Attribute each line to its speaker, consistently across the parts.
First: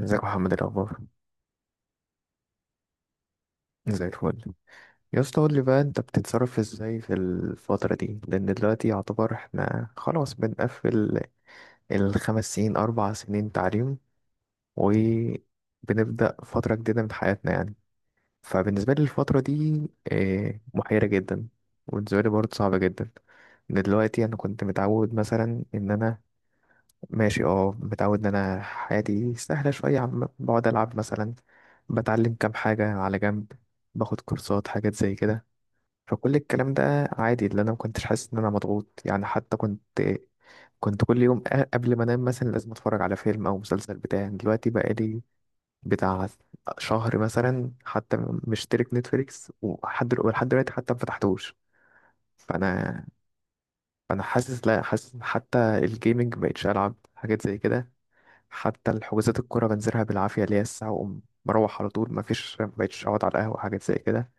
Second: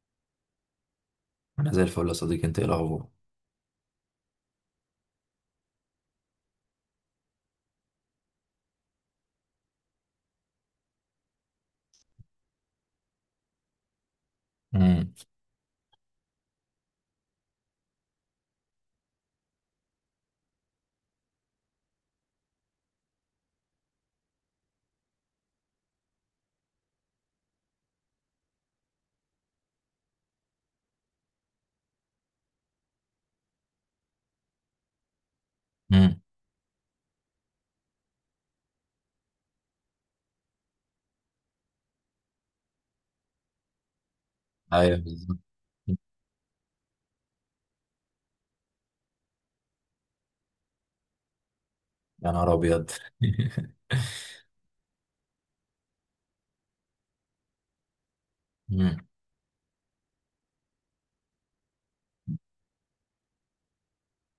Speaker 1: ازيك يا محمد، إيه الاخبار؟
Speaker 2: انا زي الفل يا صديقي، انت ايه الاخبار؟
Speaker 1: زي الفل. يا اسطى، قول لي بقى، انت بتتصرف ازاي في الفترة دي؟ لان دلوقتي يعتبر احنا خلاص بنقفل الـ5 سنين، 4 سنين تعليم،
Speaker 2: امم.
Speaker 1: وبنبدأ فترة جديدة من حياتنا يعني. فبالنسبة لي الفترة دي محيرة جدا، وبالنسبة لي برضه صعبة جدا. إن دلوقتي انا كنت متعود مثلا ان انا ماشي، متعود ان انا حياتي سهله شويه، عم بقعد العب مثلا، بتعلم كام حاجه على جنب، باخد كورسات، حاجات زي كده.
Speaker 2: امم.
Speaker 1: فكل الكلام ده عادي، اللي انا ما كنتش حاسس ان انا مضغوط يعني، حتى كنت كل يوم قبل ما انام مثلا لازم اتفرج على فيلم او مسلسل، بتاع دلوقتي بقى
Speaker 2: ايوه
Speaker 1: لي
Speaker 2: بالظبط.
Speaker 1: بتاع شهر مثلا حتى. مشترك نتفليكس، ولحد دلوقتي حتى ما فتحتوش.
Speaker 2: يا نهار ابيض.
Speaker 1: فانا فانا حاسس، لا، حاسس حتى الجيمنج مبقتش العب حاجات زي كده. حتى
Speaker 2: امم.
Speaker 1: الحجوزات، الكورة بنزلها بالعافية، اللي هي الساعة وأقوم مروح على طول، مفيش، مبقتش أقعد على القهوة، حاجات زي كده.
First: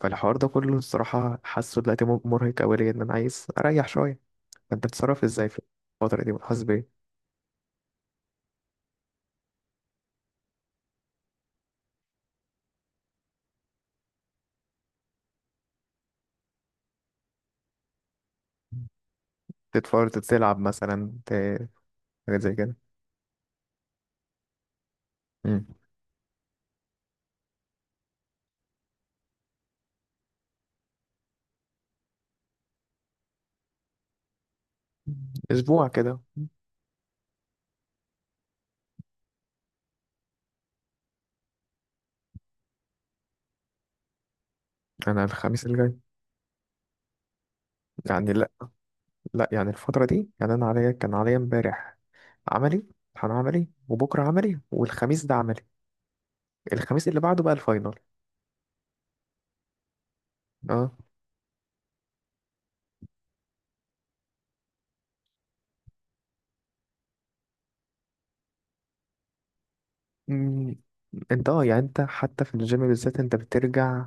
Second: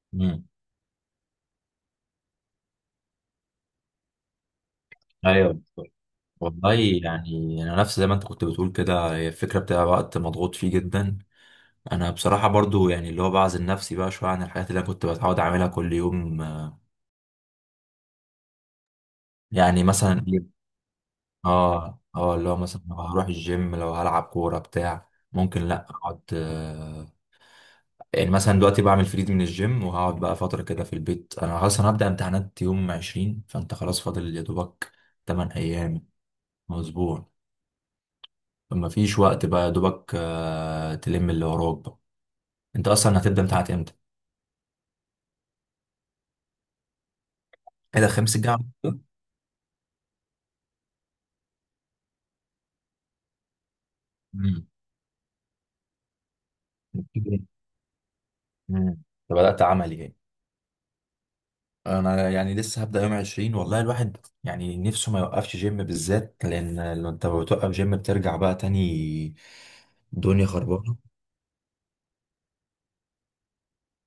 Speaker 1: فالحوار
Speaker 2: امم.
Speaker 1: ده كله الصراحة حاسه دلوقتي مرهق أوي ليا، إن أنا عايز أريح شوية. فأنت بتتصرف إزاي
Speaker 2: ايوه
Speaker 1: في
Speaker 2: بالظبط.
Speaker 1: الفترة دي، بتحس
Speaker 2: والله،
Speaker 1: بإيه؟
Speaker 2: يعني انا نفس زي ما انت كنت بتقول كده، هي الفكره بتاع وقت مضغوط فيه جدا. انا بصراحه برضو يعني اللي هو بعزل نفسي بقى شويه عن الحاجات اللي انا كنت بتعود اعملها كل يوم. يعني
Speaker 1: تتفرج،
Speaker 2: مثلا ايه،
Speaker 1: تلعب مثلا،
Speaker 2: اه
Speaker 1: حاجات
Speaker 2: اللي
Speaker 1: زي
Speaker 2: هو
Speaker 1: كده.
Speaker 2: مثلا لو هروح الجيم لو هلعب كوره بتاع ممكن
Speaker 1: مم.
Speaker 2: لا اقعد. يعني مثلا دلوقتي بعمل فريد من الجيم وهقعد بقى فترة كده في البيت، أنا خلاص أنا هبدأ امتحانات يوم 20، فأنت خلاص فاضل يا دوبك 8
Speaker 1: أسبوع
Speaker 2: أيام
Speaker 1: كده.
Speaker 2: أو أسبوع. فمفيش وقت بقى يا دوبك، تلم اللي وراك بقى. أنت أصلا هتبدأ امتحانات إمتى؟
Speaker 1: أنا الخميس اللي جاي.
Speaker 2: ايه ده
Speaker 1: يعني
Speaker 2: خميس
Speaker 1: لأ،
Speaker 2: الجاي على طول؟
Speaker 1: لأ، يعني الفترة دي، يعني أنا عليا، كان عليا إمبارح عملي، امتحان عملي، وبكرة عملي،
Speaker 2: امم.
Speaker 1: والخميس ده عملي. الخميس اللي بعده بقى الفاينل.
Speaker 2: امم. بدأت عملي يعني.
Speaker 1: اه.
Speaker 2: انا يعني لسه هبدأ يوم 20، والله الواحد يعني نفسه ما يوقفش جيم بالذات، لان لو انت بتوقف جيم بترجع بقى تاني، دنيا
Speaker 1: مم،
Speaker 2: خربانة.
Speaker 1: انت، يعني انت حتى في الجيم بالذات انت بترجع،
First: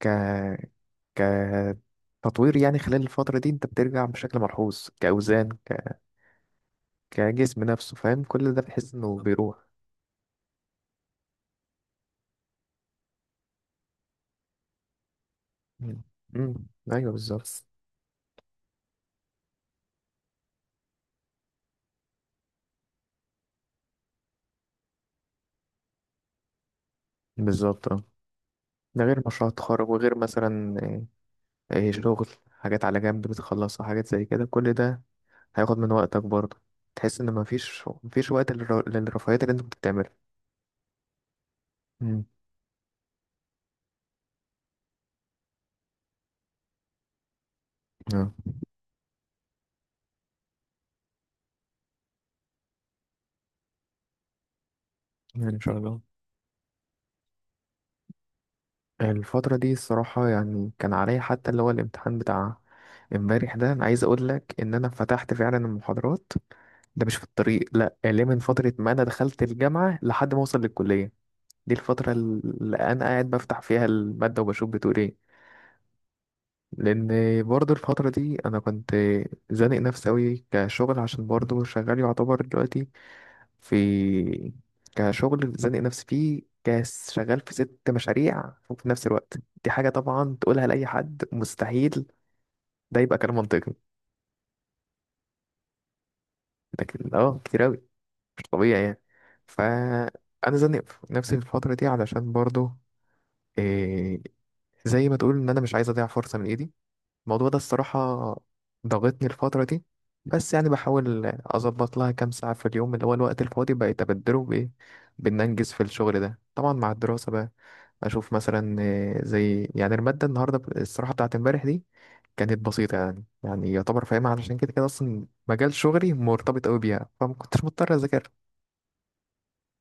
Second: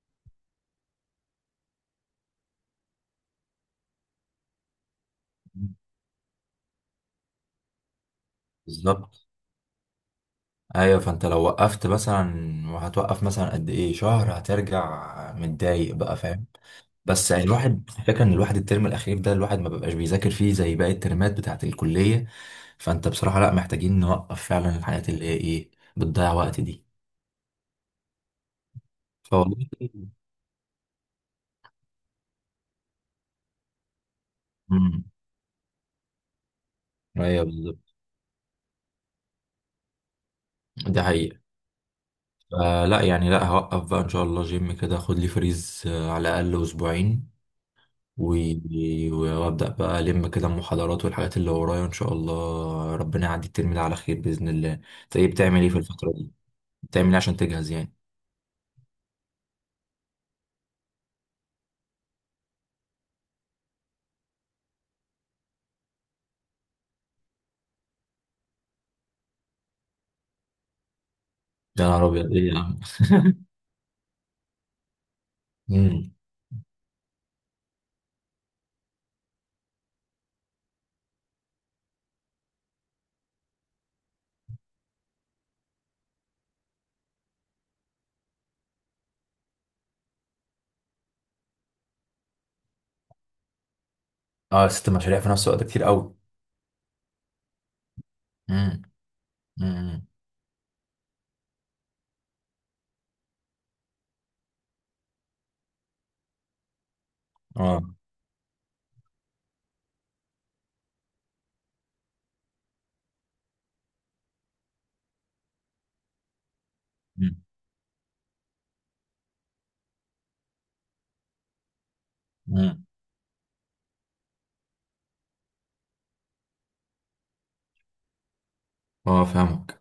Speaker 1: ك ك تطوير يعني. خلال الفترة دي انت بترجع بشكل ملحوظ كأوزان، كجسم نفسه، فاهم؟ كل ده بتحس انه بالظبط
Speaker 2: بالظبط.
Speaker 1: بيروح.
Speaker 2: ايوه، فانت لو وقفت مثلا وهتوقف مثلا قد ايه شهر، هترجع متضايق
Speaker 1: مم.
Speaker 2: بقى فاهم.
Speaker 1: مم. ايوه
Speaker 2: بس
Speaker 1: بالظبط،
Speaker 2: يعني
Speaker 1: بس.
Speaker 2: الواحد، الفكره ان الواحد الترم الاخير ده الواحد ما بيبقاش بيذاكر فيه زي باقي الترمات بتاعه الكليه. فانت بصراحه لا، محتاجين نوقف فعلا الحاجات اللي هي ايه، بتضيع وقت دي.
Speaker 1: بالظبط اه، ده غير مشروع
Speaker 2: فوالله.
Speaker 1: التخرج، وغير مثلا شغل حاجات على جنب بتخلصها، حاجات زي كده، كل ده
Speaker 2: امم.
Speaker 1: هياخد من وقتك برضه. تحس ان
Speaker 2: ايوه
Speaker 1: مفيش
Speaker 2: بالظبط،
Speaker 1: مفيش وقت للرفاهيات اللي انت كنت بتعملها.
Speaker 2: ده حقيقه.
Speaker 1: مم.
Speaker 2: فلا يعني لا، هوقف بقى ان شاء الله جيم كده، خد لي فريز على الاقل اسبوعين.
Speaker 1: اه،
Speaker 2: وابدا بقى الم كده المحاضرات والحاجات اللي ورايا، ان شاء الله ربنا يعدي الترم ده على خير باذن الله. انت ايه
Speaker 1: يعني ان
Speaker 2: بتعمل، ايه
Speaker 1: شاء
Speaker 2: في
Speaker 1: الله.
Speaker 2: الفتره دي، بتعمل ايه عشان تجهز يعني؟
Speaker 1: الفترة دي الصراحة، يعني كان عليا حتى اللي هو الامتحان بتاع امبارح ده، انا عايز اقول لك ان انا فتحت فعلا المحاضرات ده مش في الطريق، لا اللي من فترة ما انا دخلت الجامعة لحد ما اوصل للكلية. دي
Speaker 2: يا نهار
Speaker 1: الفترة
Speaker 2: ابيض، ايه يا
Speaker 1: اللي
Speaker 2: عم.
Speaker 1: انا قاعد بفتح فيها المادة وبشوف بتقول ايه.
Speaker 2: امم.
Speaker 1: لان برضه الفترة دي انا كنت زانق نفسي اوي كشغل، عشان برضه شغال يعتبر دلوقتي في كشغل، زانق نفسي فيه كشغال في 6 مشاريع، وفي نفس الوقت. دي حاجة طبعا تقولها لأي حد مستحيل ده يبقى كلام منطقي.
Speaker 2: اه، ست مشاريع في نفس الوقت كتير قوي.
Speaker 1: لكن كتير أوي، مش طبيعي
Speaker 2: امم.
Speaker 1: يعني.
Speaker 2: امم.
Speaker 1: فأنا زانق نفسي في الفترة دي علشان برضو إيه، زي ما تقول إن أنا مش عايز أضيع فرصة من إيدي. الموضوع ده
Speaker 2: اه.
Speaker 1: الصراحة ضغطني الفترة دي، بس يعني بحاول أظبط لها كام ساعة في اليوم اللي هو الوقت الفاضي بقيت أبدله بإيه، بإن أنجز في الشغل ده، طبعا مع الدراسة
Speaker 2: امم.
Speaker 1: بقى. أشوف مثلا زي يعني المادة النهاردة، الصراحة بتاعت امبارح دي كانت
Speaker 2: امم.
Speaker 1: بسيطة يعني، يعني يعتبر فاهمها، علشان كده كده أصلا مجال شغلي مرتبط أوي بيها، فما كنتش مضطر أذاكر.
Speaker 2: اه فاهمك.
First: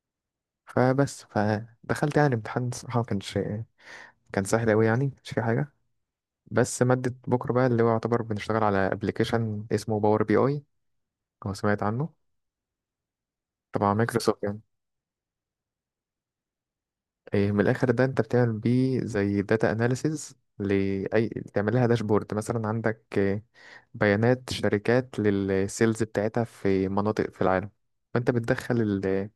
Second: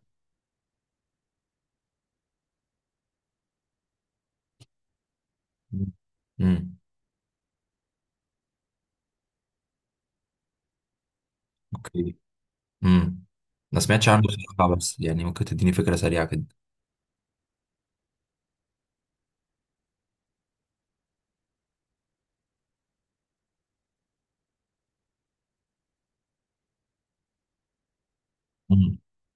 Speaker 1: فدخلت يعني الامتحان، الصراحة ما كانش، كان سهل أوي يعني، مش في حاجة.
Speaker 2: امم.
Speaker 1: بس مادة بكرة بقى اللي هو يعتبر بنشتغل على ابلكيشن اسمه باور بي اي، لو سمعت عنه.
Speaker 2: اوكي. امم. ما
Speaker 1: طبعا
Speaker 2: سمعتش عنه
Speaker 1: مايكروسوفت يعني.
Speaker 2: بصراحه، بس يعني ممكن تديني فكره سريعه كده.
Speaker 1: إيه من الآخر، ده أنت بتعمل بيه زي داتا أناليسيز لأي، تعمل لها داشبورد مثلا، عندك إيه، بيانات شركات للسيلز بتاعتها في مناطق في العالم، فأنت بتدخل
Speaker 2: امم.
Speaker 1: ال...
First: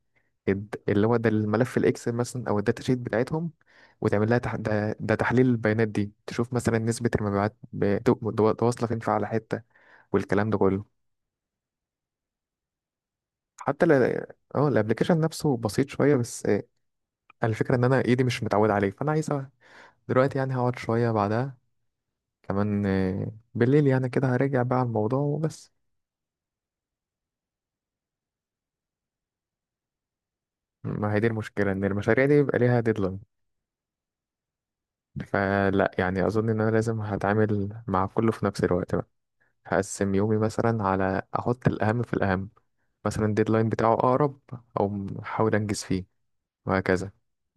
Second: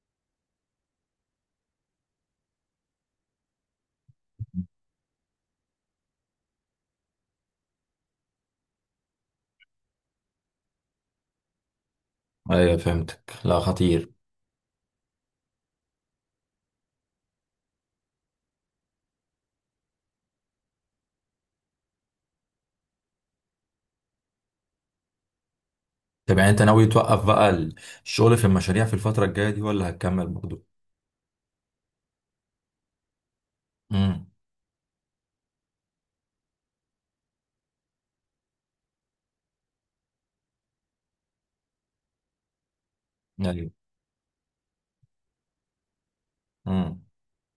Speaker 1: الد- اللي هو ده الملف الإكسل مثلا أو الداتا شيت بتاعتهم، وتعمل لها ده تحليل البيانات دي، تشوف مثلا نسبة المبيعات، واصلة فين في على حتة، والكلام ده كله.
Speaker 2: ايوه فهمتك، لا
Speaker 1: حتى ل...
Speaker 2: خطير.
Speaker 1: اه الابلكيشن نفسه بسيط شويه بس، الفكره ان انا ايدي مش متعود عليه، فانا عايز دلوقتي يعني هقعد شويه بعدها كمان، بالليل يعني كده، هرجع بقى على الموضوع وبس.
Speaker 2: طب يعني انت ناوي توقف بقى الشغل في المشاريع في الفترة الجاية دي ولا هتكمل برضه؟
Speaker 1: ما هي دي المشكله، ان المشاريع دي بيبقى ليها ديدلاين.
Speaker 2: امم.
Speaker 1: فلا يعني اظن ان انا لازم هتعامل مع كله في نفس الوقت بقى، هقسم يومي مثلا، على احط الاهم في الاهم، مثلا الديدلاين
Speaker 2: ايوه.
Speaker 1: بتاعه اقرب او احاول انجز فيه،
Speaker 2: امم.
Speaker 1: وهكذا.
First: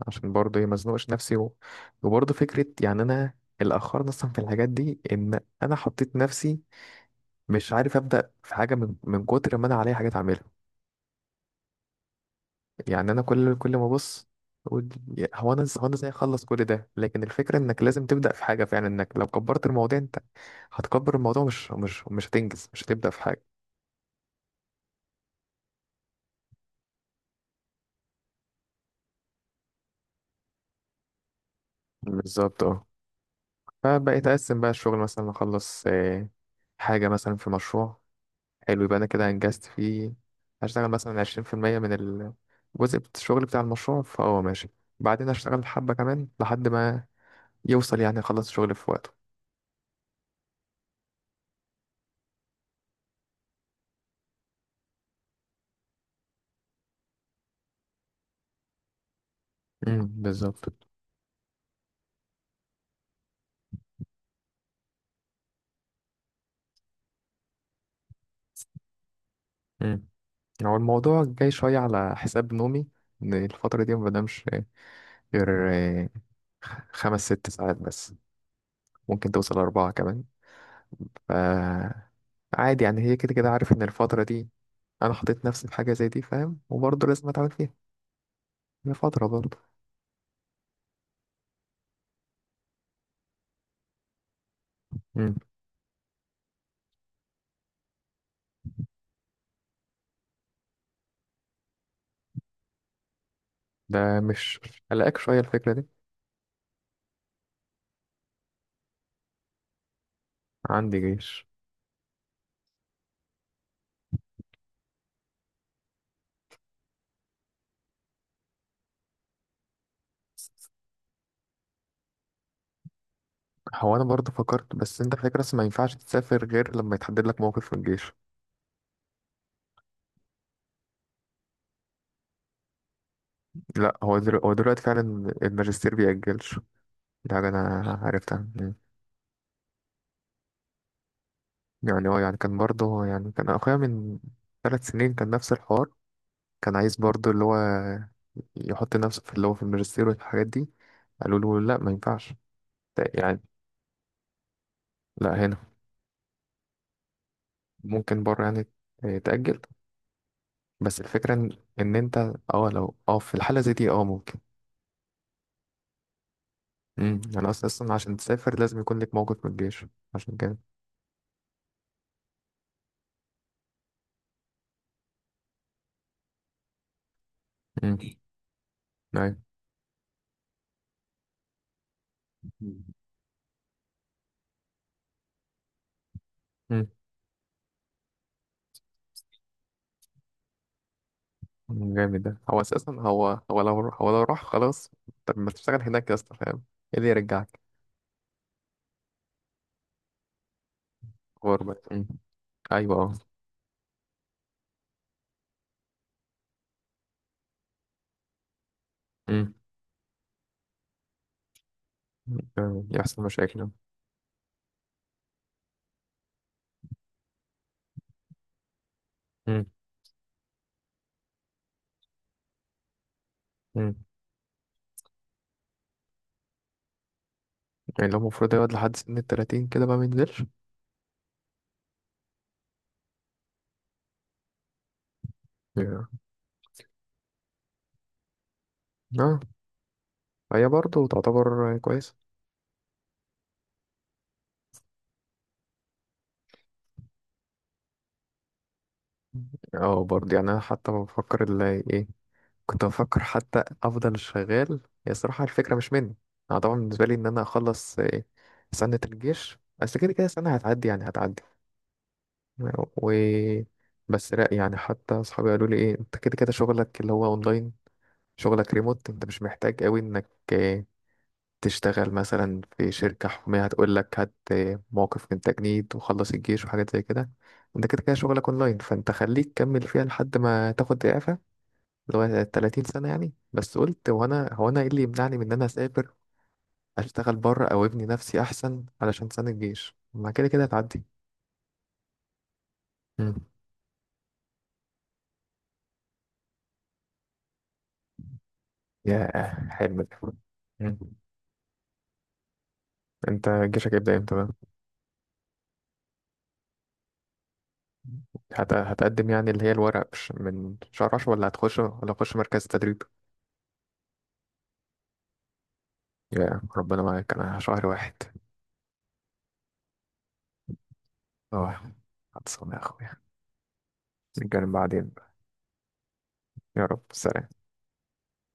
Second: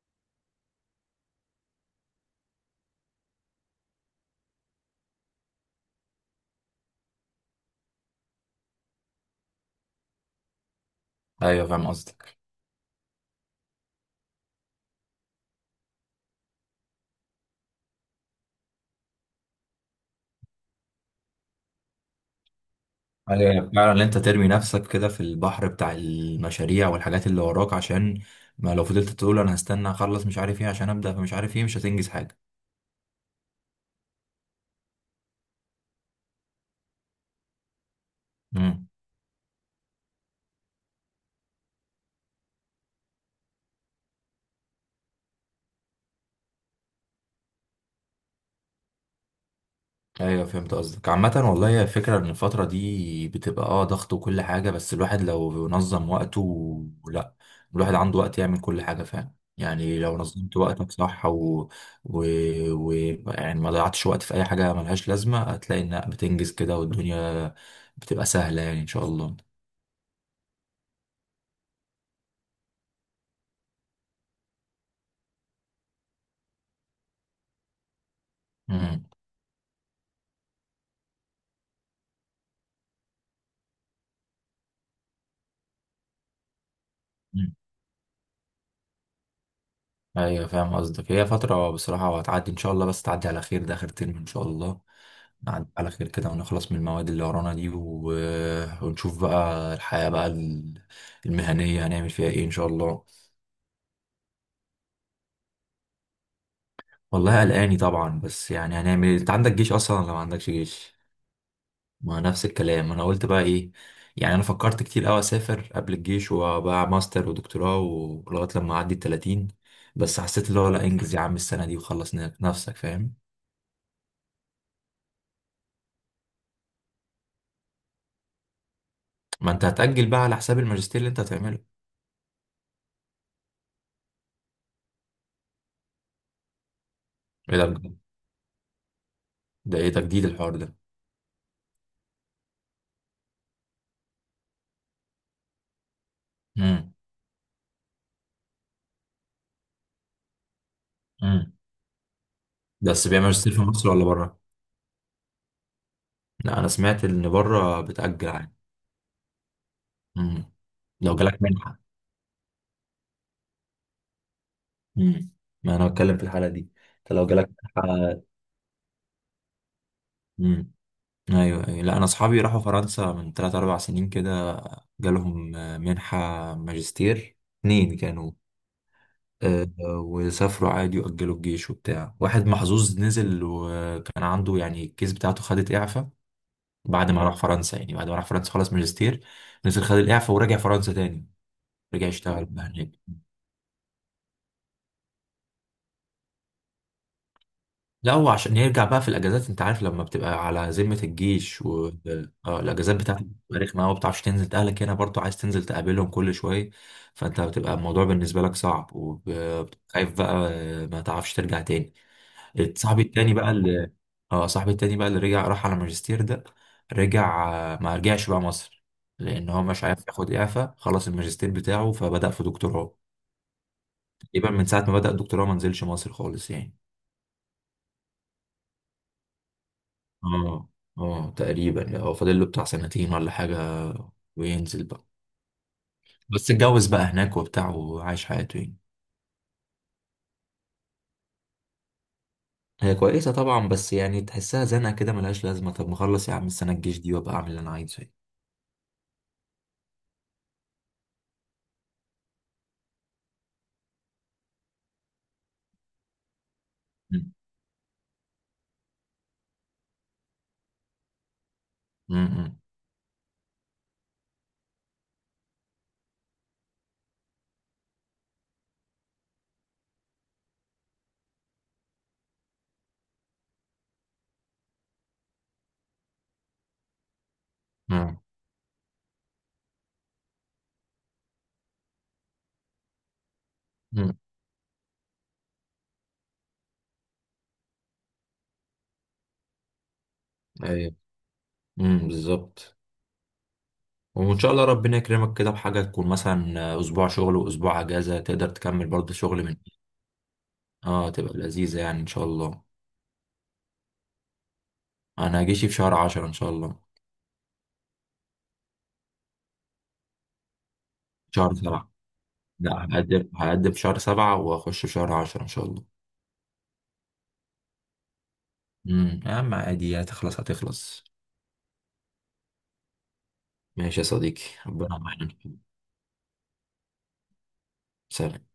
Speaker 1: عشان برضه إيه، ما ازنقش نفسي وبرضه فكرة يعني أنا، اللي أخرني أصلا في الحاجات دي إن أنا حطيت نفسي مش عارف أبدأ في حاجة من كتر ما أنا عليا حاجات أعملها.
Speaker 2: ايوه فاهم قصدك.
Speaker 1: يعني أنا كل ما أبص أقول، هو أنا إزاي أخلص كل ده، لكن الفكرة إنك لازم تبدأ في حاجة فعلا، إنك لو كبرت الموضوع أنت هتكبر الموضوع، مش هتنجز، مش هتبدأ في
Speaker 2: ايوه،
Speaker 1: حاجة.
Speaker 2: يعني فعلا ان انت ترمي نفسك كده في البحر بتاع المشاريع والحاجات اللي وراك، عشان ما لو فضلت تقول انا هستنى اخلص مش عارف ايه عشان ابدا فمش عارف ايه، مش هتنجز حاجة.
Speaker 1: بالظبط اه. فبقيت أقسم بقى الشغل، مثلا أخلص حاجة مثلا في مشروع، حلو،
Speaker 2: امم.
Speaker 1: يبقى انا كده انجزت فيه، هشتغل مثلا 20% من الجزء الشغل بتاع المشروع، فهو ماشي، بعدين هشتغل حبة كمان لحد ما يوصل، يعني يخلص الشغل في وقته.
Speaker 2: ايوه فهمت قصدك. عامة والله هي الفكرة ان الفترة دي بتبقى اه ضغط وكل حاجة، بس الواحد لو نظم وقته لا، الواحد عنده وقت يعمل كل حاجة فعلا. يعني لو نظمت
Speaker 1: بالظبط.
Speaker 2: وقتك صح و... و... و... يعني ما ضيعتش وقت في اي حاجة ملهاش لازمة، هتلاقي انك بتنجز كده والدنيا بتبقى سهلة يعني ان شاء الله.
Speaker 1: امم هو الموضوع جاي شوية على حساب نومي، ان الفترة دي ما بنامش غير 5-6 ساعات بس، ممكن توصل أربعة كمان. ف عادي يعني هي كده كده، عارف ان الفترة دي انا حطيت نفسي في حاجة زي دي، فاهم، وبرضه لازم اتعامل
Speaker 2: مم.
Speaker 1: فيها، هي فترة برضه.
Speaker 2: ايوه فاهم قصدك، هي فترة بصراحة وهتعدي ان شاء الله، بس تعدي على خير ده اخر ترم ان شاء الله. نعدي على خير كده ونخلص من المواد اللي ورانا دي و... ونشوف بقى الحياة بقى المهنية هنعمل فيها ايه ان شاء الله.
Speaker 1: ده مش قلقك شوية الفكرة دي؟
Speaker 2: والله قلقاني طبعا، بس يعني هنعمل ايه. انت عندك جيش اصلا ولا ما عندكش جيش؟
Speaker 1: عندي جيش.
Speaker 2: ما نفس الكلام، انا قلت بقى ايه، يعني انا فكرت كتير قوي اسافر قبل الجيش وبقى ماستر ودكتوراه ولغاية لما اعدي ال 30، بس حسيت اللي هو لا انجز يا عم السنة دي وخلص نفسك فاهم.
Speaker 1: هو انا برضه فكرت، بس انت فاكر، بس ما ينفعش تسافر غير لما يتحدد لك موقف في الجيش.
Speaker 2: ما انت هتأجل بقى على حساب الماجستير اللي انت هتعمله.
Speaker 1: لا هو دلوقتي, هو دلوقتي فعلا الماجستير بيأجلش، ده حاجة
Speaker 2: ايه
Speaker 1: انا
Speaker 2: ده بجد؟
Speaker 1: عرفتها. مم.
Speaker 2: ده ايه تجديد الحوار ده؟
Speaker 1: يعني هو، يعني كان برضه يعني كان اخويا من 3 سنين كان نفس الحوار، كان
Speaker 2: امم.
Speaker 1: عايز برضه اللي هو يحط نفسه في اللي هو في الماجستير والحاجات دي، قالوا
Speaker 2: امم.
Speaker 1: له لا ما ينفعش.
Speaker 2: بس بيعمل
Speaker 1: يعني
Speaker 2: ماجستير في مصر ولا بره؟
Speaker 1: لا هنا،
Speaker 2: لا انا سمعت ان بره
Speaker 1: ممكن
Speaker 2: بتأجل
Speaker 1: بره
Speaker 2: عادي.
Speaker 1: يعني تأجل،
Speaker 2: امم.
Speaker 1: بس
Speaker 2: لو
Speaker 1: الفكرة
Speaker 2: جالك
Speaker 1: ان
Speaker 2: منحة.
Speaker 1: إن انت، اه لو في الحالة زي دي ممكن.
Speaker 2: امم. ما انا بتكلم في الحالة دي. انت
Speaker 1: امم،
Speaker 2: لو
Speaker 1: يعني
Speaker 2: جالك
Speaker 1: اصلا عشان
Speaker 2: منحة.
Speaker 1: تسافر لازم يكون لك موقف من الجيش، عشان كده.
Speaker 2: امم. ايوه ايوه، لا انا اصحابي راحوا فرنسا من 3 4 سنين كده، جالهم منحة ماجستير
Speaker 1: امم.
Speaker 2: اتنين كانوا.
Speaker 1: ايوه.
Speaker 2: وسافروا عادي واجلوا الجيش وبتاع، واحد محظوظ نزل وكان عنده يعني الكيس بتاعته خدت اعفاء.
Speaker 1: امم.
Speaker 2: بعد ما راح فرنسا خلص ماجستير، نزل خد الإعفاء ورجع فرنسا تاني، رجع
Speaker 1: جامد ده،
Speaker 2: يشتغل
Speaker 1: هو
Speaker 2: بقى هناك.
Speaker 1: اساسا هو لو راح خلاص، طب ما تشتغل هناك يا اسطى، فاهم؟ ايه اللي يرجعك.
Speaker 2: لا هو عشان يرجع بقى في الأجازات، أنت عارف لما بتبقى على ذمة الجيش
Speaker 1: غربة.
Speaker 2: و
Speaker 1: امم.
Speaker 2: آه
Speaker 1: ايوه
Speaker 2: الأجازات
Speaker 1: اه.
Speaker 2: بتاعتك بتبقى رخمة أوي، ما بتعرفش تنزل أهلك هنا برضه عايز تنزل تقابلهم كل شوية. فأنت بتبقى الموضوع بالنسبة لك صعب
Speaker 1: امم.
Speaker 2: وخايف بقى، ما تعرفش ترجع تاني. صاحبي
Speaker 1: يحصل
Speaker 2: التاني بقى
Speaker 1: مشاكل.
Speaker 2: اللي اه صاحبي التاني بقى اللي رجع راح على ماجستير ده، رجع ما رجعش بقى مصر لان هو
Speaker 1: امم.
Speaker 2: مش عارف ياخد اعفاء، خلص الماجستير بتاعه فبدأ في دكتوراه.
Speaker 1: امم.
Speaker 2: تقريبا من ساعة ما بدأ الدكتوراه ما نزلش مصر خالص يعني.
Speaker 1: يعني لو المفروض يقعد لحد سن الـ30 كده ما بينزلش.
Speaker 2: اه اه تقريبا يعني هو فاضل له بتاع سنتين ولا حاجة وينزل بقى.
Speaker 1: yeah.
Speaker 2: بس اتجوز بقى هناك وبتاع وعايش حياته يعني.
Speaker 1: اه. هي برضه تعتبر كويس.
Speaker 2: هي كويسة طبعا، بس يعني تحسها زنقة كده ملهاش لازمة، طب ما اخلص يا عم السنة الجيش دي وابقى اعمل اللي انا عايزه يعني.
Speaker 1: اه برضه يعني انا حتى بفكر اللي ايه، كنت بفكر حتى افضل شغال، هي صراحه الفكره مش مني. انا طبعا بالنسبه لي ان
Speaker 2: م-
Speaker 1: انا اخلص سنه الجيش، بس كده كده سنه هتعدي، يعني هتعدي.
Speaker 2: م- م-
Speaker 1: و بس لا يعني حتى اصحابي قالوا لي ايه، انت كده كده شغلك اللي هو اونلاين، شغلك ريموت، انت مش محتاج قوي انك تشتغل مثلا في شركه حكوميه هتقول لك هات موقف من تجنيد وخلص الجيش، وحاجات زي كده. انت كده كده
Speaker 2: م-
Speaker 1: شغلك اونلاين، فانت خليك كمل فيها لحد ما تاخد اعفاء اللي هو 30 سنة يعني. بس قلت،
Speaker 2: م.
Speaker 1: هو أنا إيه اللي يمنعني من إن أنا أسافر، أشتغل بره أو أبني نفسي أحسن، علشان سنة الجيش ما كده كده
Speaker 2: ايوه.
Speaker 1: هتعدي.
Speaker 2: بالظبط.
Speaker 1: مم.
Speaker 2: وان شاء الله ربنا يكرمك كده بحاجه تكون مثلا اسبوع شغل واسبوع اجازه، تقدر تكمل برضه
Speaker 1: يا
Speaker 2: شغل من،
Speaker 1: حلم ده. مم.
Speaker 2: اه تبقى لذيذه يعني ان شاء الله.
Speaker 1: أنت جيشك هيبدأ إمتى بقى؟
Speaker 2: انا هجيش في شهر عشرة ان شاء الله.
Speaker 1: هتقدم يعني، اللي هي الورق من شهر 10، ولا
Speaker 2: شهر
Speaker 1: هتخش
Speaker 2: سبعة.
Speaker 1: ولا هتخش مركز
Speaker 2: لا
Speaker 1: تدريب.
Speaker 2: هقدم في شهر سبعة واخش في شهر عشرة ان شاء الله.
Speaker 1: يا ربنا معاك. أنا شهر واحد.
Speaker 2: يا عم عادي، هتخلص هتخلص.
Speaker 1: أه. هتصوم يا أخويا.
Speaker 2: ماشي يا صديقي
Speaker 1: نتكلم
Speaker 2: ربنا
Speaker 1: بعدين
Speaker 2: معاك.
Speaker 1: بقى. يا رب سلام.
Speaker 2: سلام.